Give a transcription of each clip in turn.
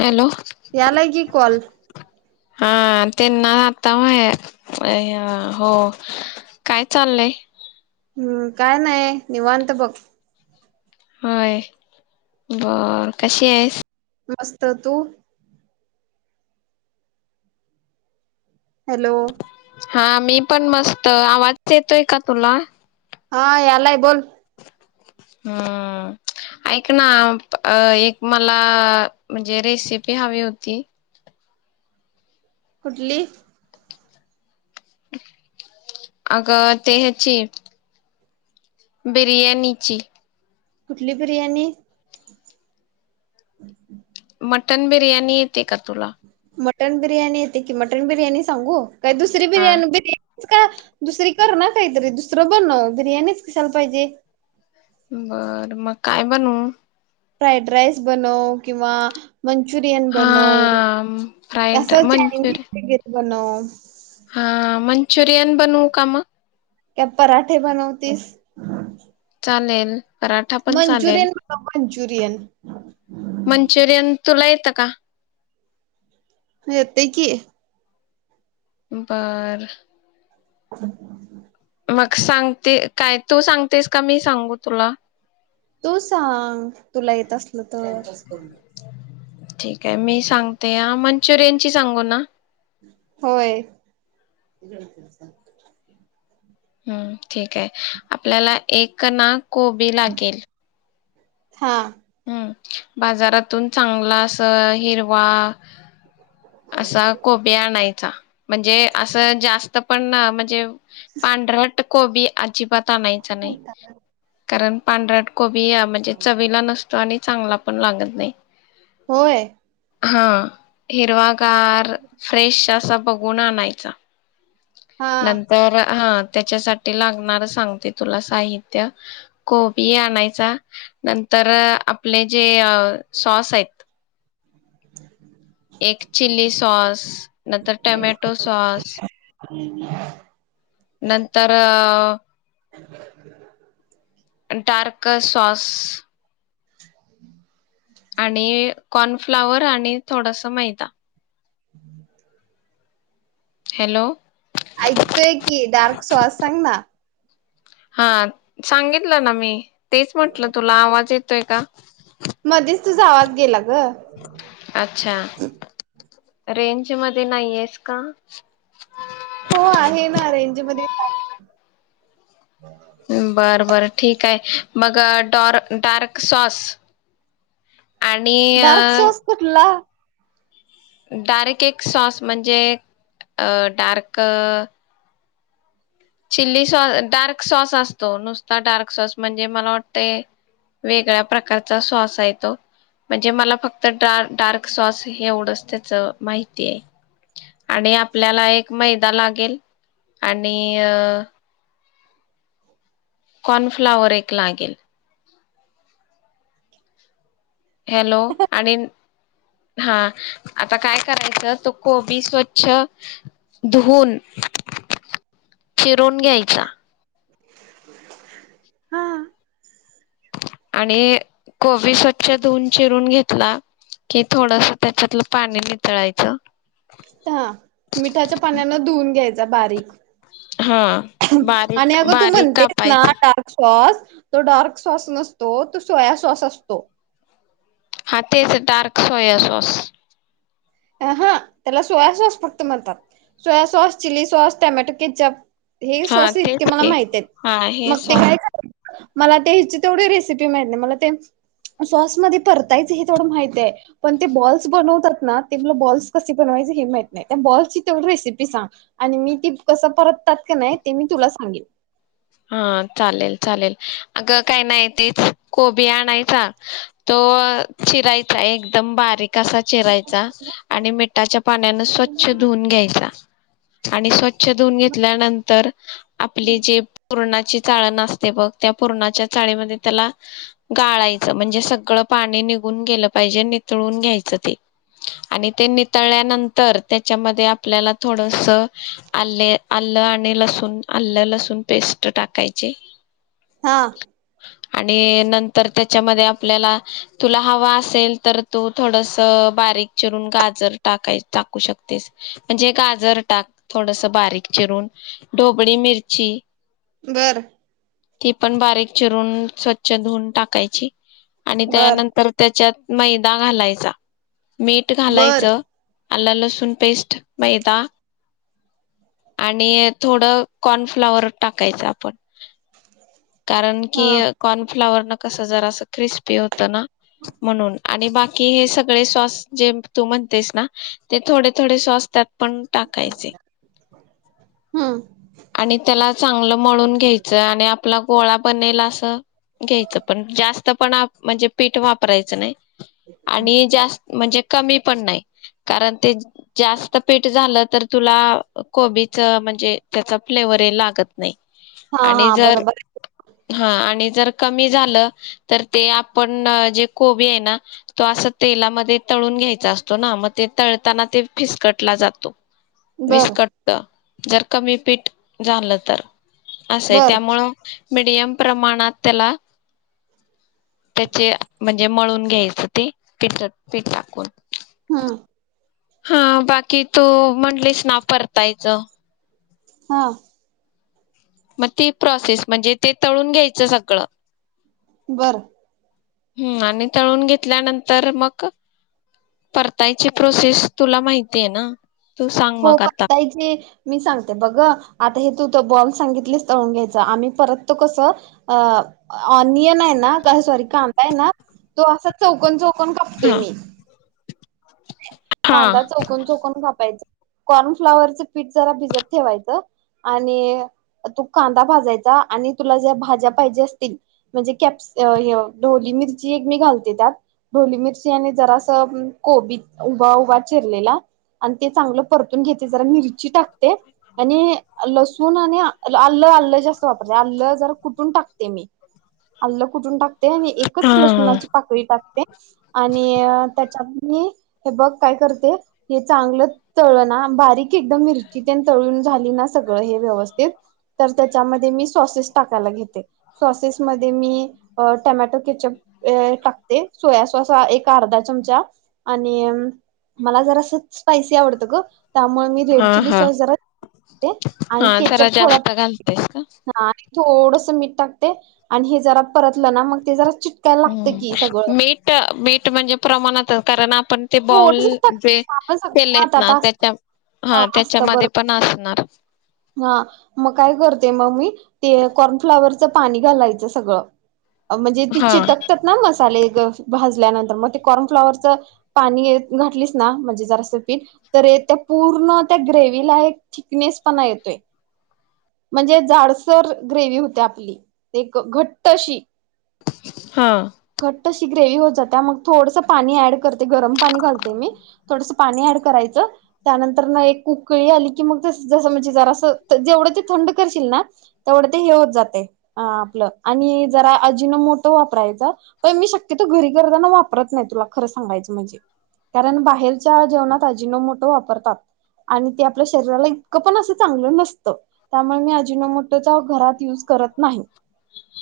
Hello यालाय की call हा त्यांना आता व्हय व्हय हो काय चाललंय? हम्म काय नाही निवांत बघ. व्हय बर कशी आहेस? मस्त. तू? हॅलो हा मी पण मस्त आवाज येतोय का तुला हा यालाय बोल हम्म ऐक ना एक मला म्हणजे रेसिपी हवी होती कुटली अग ते ह्याची बिरयाणीची कुठली बिर्याणी मटन बिर्याणी ते कर तुला मटन बिर्याणी येते की मटन बिर्याणी सांगू काय दुसरी हा बिर्याणी बनिव का दुसरी कर ना काहीतरी दुसरं बनव बिर्याणीच कशाला पाहिजे बर मग काय बनवु फ्राईड राईस बनव किंवा मंचुरियन हा बनव फ्राईड तसंच मंचुरियन चायनीज वगैरे बनव हा मंचुरीयन बनवू का मग काय पराठे बनवतीस चालेल पराठा पण चालेल मंचुरियन बनव मंचुरियन मंचुरीयन तुला ये त का येतयकी बार [inaudible] मग सांगते काय तू सांगतेस का मी सांगू तुला तू सांग तुला येत असलं तर मंचूरीयनची सांगू ना होय हम्म ठीक आहे आपल्याला एक ना कोबी लागेल हा हम्म बाजारातून चांगला अस हिरवा असा कोबी आणाय च्चा म्हणजे असं जास त पण ना म्हणजे पांढरट कोबी अजिबात आणायचं नाही कारण पांढरट कोबीया म्हणजे चवीला नस तो आणि चांगला पण लागत नाही होय हं हिरवागार फ्रेश असा बघून आणाय च्चा हा नंतर हां त्याच्यासाठी लागणारं सांगते तुला साहित्य कोबी आणायचा नंतर अं आपले जे अ सॉस आहेत एक चिली सॉस नंतर टॅमॅटो सॉस [inaudible] नंतर अ [inaudible] डार्क सॉस [inaudible] आणि कॉर्नफ्लावर आणि थोडंस मैदा [inaudible] हॅलो ऐकतोय की डार्क सॉस सांग ना हां सांगितलं ना मी तेच म्हटलं तुला आवाज येतोय का मध्येच तुझा आवाज गेला ग अच्छा रेंज मध्ये नाहीयस का हो आहे ना [unintelligible] बरं - बरं ठीक आहे मग डॉर डार्क सॉस आणि डार्क अ, सोस कुटला डार्क एक सॉस म्हणजे अ डार्क चिली सॉस अ डार्क सॉस असतो नुसता डार्क सॉस म्हणजे मला वाटते वेगळ्या प्रकारचा सॉस आहे तो म्हणजे मला फक्त डार - डार्क सॉस एवढंच त्याच माहितीए आणि आपल्याला एक मैदा लागेल आणि ईअ कॉर्नफ्लाॅवर एक लागेल हॅलो आणिन हां आता काय करायचं तो कोबी स्वच्छ धुवन चिरून घ्यायचा [inaudible] हा आणि कोबी स्वच्छ धुऊून चिरून घेतला की थोडस त्याच्यातलं पाणी निथळयच ह मिठाच्या पाण्यान धुवून घ्यायचा बारीक हा आणि बारीक अगं तू बारीक म्हणतेस ना कापायचं डार्क सॉस तो डार्क सॉस नसतो तो सोया सॉस असतो हा तेच डार्क सोया सॉस हा त्याला सोया सॉस फक्त म्हणतात soya sauce chilli sauce tomato ketchup हे हा स्वास इतके तेच मला ते माहित आहेत हा हे मग ते सॉस काय मला ते ह्याची तेवढी रेसिपी माहित नाही मला ते सॉसमध्येध्ये परतायचं हे तेवढ माहित आहे पण ते बॉल्स बनवतात ना ते मला बॉल्स कसे बनवायचे हे माहित नाही त्या बॉल्सची तेवढी रेसिपी सांग आणि मी ती कसं परततात कनाय ते मी तुला सांगेन हा चालेल चालेल अगं काय नाही तेच कोबी आणायचा तो चिरायचा एकदम बारीक कसा चिरायचा आणि मिठाच्या पाण्यानं स्वच्छ धुऊन घ्यायचा आणि स्व च्छ धुन घेतल्यानंतर आपले जे पुरणाची चाळण असते बघ त्या पुरणाच्या चाळणी मध्ये त्याला गाळायचं म्हणजे सगळं पाणी निघून गेलं पाहिजे नितळून घ्यायचं ते आणि ते नितळल्यानंतर त्याच्यामध्ये आपल्याला थोडसं आल्ले आलं आणि लसूण आलं लसूण पेस्ट टाकायचे हा आणि नंतर त्याच्यामध्ये आपल्याला तुला हवा असेल तर तू थोडसं बारीक चिरून गाजर टाकाय टाकू शकतेस म्हणजे गाजर टाक थोडसं बारीक चिरून ढोबळी मिरची बरं ती पण बारीक चिरून स्वच्छ धुवून टाकायची आणि बर त्यानंतर त्याच्यात मैदा घालायचा मीठ बर घालायचं आला लसूण पेस्ट मैदा आणि थोडं कॉर्नफ्लॉवर टाकायचं आपण कारण की हा कॉर्नफ्लावरनं कसं जरासं क्रिस्पी होत ना म्हणून आणि बाकी हे सगळे सॉस जे तू म्हणतेस ना ते थोडे थोडे सॉस त्यात पण टाकायचे हम्म आणि त्याला चांगलं मळून घ्यायचं आणि आप आपला गोळा बनेल असं घ्यायचं पण जास्त पण आ म्हणजे पीठ वापरायचं नाही आणि जास्त म्हणजे कमी पण नाही कारण ते जास्त पीठ झालं तर तुला कोबीचं म्हणजे त्याचा फ्लेवर हे लागत नाही हा आणि हा जर बरोबर हा आणि जर कमी झालं तर ते आपण जे कोबी आहे ना तो असं तेलामध्ये तळून घ्यायचा असतो ना मग ते तळताना ते फिसकटला जातो बर विस्कटतं जर कमी पीठ झालं तर असं आहे बर त्यामुळं मिडियम प्रमाणात त्याला त्याचे म्हणजे मळून घ्यायचं ते पिठ पीठ टाकून हम्म हा बाकी तू म्हटलीस ना परतायचं हा मग ती प्रोसेस म्हणजे ते तळून घ्यायचं सगळं बरं हूं आणि तळून घेतल्यानंतर मग परतायची प्रोसेस तुला माहिती आहे ना. तू सांग हो मग आता पण [unintelligible] जे मी सांगते बघ आता हे त तू बॉल सांगितलेस तळून घ्यायचा आम्ही परततो कसं अ ऑनियन आहे ना सॉरी कांदाय ना तो असा चौकन चौक कोण कापतोय हा मी हा कांदा चौकोन चौकोन कापायचा कॉर्नफ्लाॉवरचं पीठ जरा भिजत ठेवायचं आणि तू कांदा भाजायचा आणि तुला ज्या भाज्या पाहिजे असतील म्हणजे कॅप्स ढोबली मिरची एक मी घालते त्यात ढोबली मिरची आणि जरासं कोबी उभा उभा चिरलेला आणि ते चांगलं परतून घेते जरा मिरची टाक आणि लसूण आणि आलं आलं जास्त वापराते आलं जरा कुठून टाकते मी आलं कुठून टाकते आणि एकच हा लसूणाची पाकळी टाकते आणि त्याच्या नी हे बघ काय करते हे चांगलं तळणा बारीक एकदम मिरची तळून झाली ना सग हे व्यवस्थित तर त्याच्या मधे मी सॉसेस टाकायला घेते सॉसेस मधे मी अ टॅमॅटो कॅचअप अ टाकते सोया सॉस एक अर्धा चमचा आण मला जरासच स्पायसी आवडत ग त्यामुळ मी रेड हा चिली हा सॉस जर [unintelligible] आणि हा कॅचअप जरा थोडा जास्त घालतेस का [unintelligible] थोडस मीठ टाकते आणि हे जरा परतल ना मग ते जरा चिटकायला लागतं की सगळं हूं मीठ मीठ म्हणजे प्रमाणात कारण आपण ते बॉल थोडस टाकते जे आपण सगळं केलेत आता ना आता असत त्याच्या हा असतं त्याच्यामध्ये बरोबर पण आहे असणार [unintelligible] हा मग काय करते मग मी ते कॉर्नफ्लाॉवरच पाणी घालायचं सगळं म्हणजे ती हा चिटकतात ना मसाले भाजल्या नंतर मग ते कॉर्नफ्लावरच पाणी घातलीस ना म्हणजे जरास पिठ तर पूर्ण त्या ग्रेव्हीला येक थिकनेस पणा येतोय म्हणजे जाडसर ग्रेवी होते आपली एक घट्ट अशी हा तशी ग्रेवी होत जाता मग थोडसं पाणी ऍड कर ते गरम पाणी घालते मी थोडस पाणी अ‍ॅड करायचं त्यांतर एक उकळी आली मग ज जस म्हणजे जरा जेवढं ते थंड करशील ना तेवढं ते हे होत जातय आपलं आणि जरा अजिनो मोटो वापरायचं प मी शक्यतो घरी करताना वापरत नाही तुला खरं सांगायचं म्हणजे कारण बाहेरच्या जेवणात अजिनो मोटो वापरतात आणि ते आपल्या शरीराला इत क पण असं चांगलं नस त त्यामुळे मी [inaudible] मोठ घरात युज करत नाही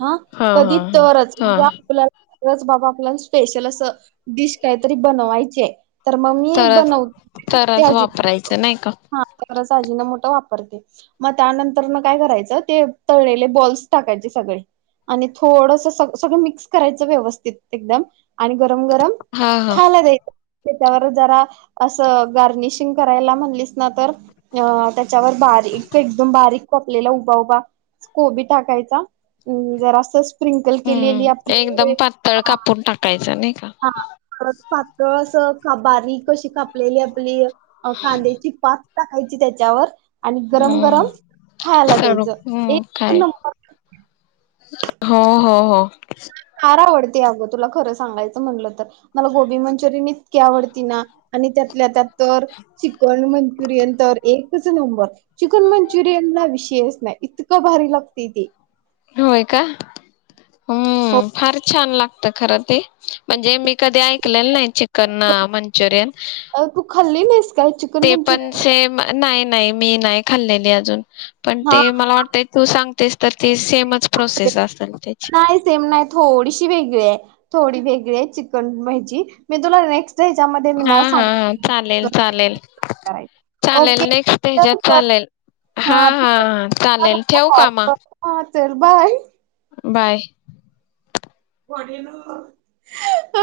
हा कधी हा हा तरच म्हणजे हा आपल्याला तरच बाबा आपल्याला स्पेशल असं डिश काहीतरी बनवायचीय तर मग मी तरच बनवते तरच त्याजी वापरायचं नाही का हा तर अजिना मोटो वापरते मग त्यांनंतर न काय करायचं ते तळलेले बॉल्स टाकायचे सगळे आणि थोडसं सग सगळं मिक्स करायचं व्यवस्थित एकदम आणि गरम गरम गरम हा हा खायला द्यायच. त्याच्यावर जरा असं गार्निशिंग करायला म्हणलीस ना तर अ लेला उभा उभा स्कोबी टाकायचा जर अस हम्म एकदम पातळ कापून टाकायचा नाही का हा परत पातळ असं कबारीक अशी कापलेली आपली अ कांद्याची पात टाकायची त्याच्यावर आणि गरम गरम हम्म खायाला स्वरूप द्यायचं हम्म एक काय नंबर हो हो हो फार आवडते अगं तुला खरं सांगायचं म्हटलं तर मला गोबी मंचुरियन इत इतकी आवडती ना आणि त्यातल्या त्यात तर चिकन मंचुरियन तर एक नंबर चिकन मंचुरियन ला विशयच नाही इतकं भारी लागते ते होय का हो हम्म फार छान लागतं खरंच ते म्हणजे मी कधी ऐकलेल नाही चिकन मंचुरियन अ, तू खाल्ली नाहीस काय चिकन ते पण मंचुरियन सेम नाही नाही मी नाही खाल्लेली अजून पण [inaudible] ते हा मला वाटतंय तू सांगतेस तर ती सेमच प्रोसेस असेल त्याची नाही सेम नाही थोडीशी वेगळी आहे थोडी वेग [unintelligible] मी तुला न हा हा हा चालेल चालेल करायच चालेल ओके नेक्स्ट तर ह्याच्यात कर चालेल हा ह हा चालेल ठेव कॉल कामा कर हा चल बाय बाय [unintelligible]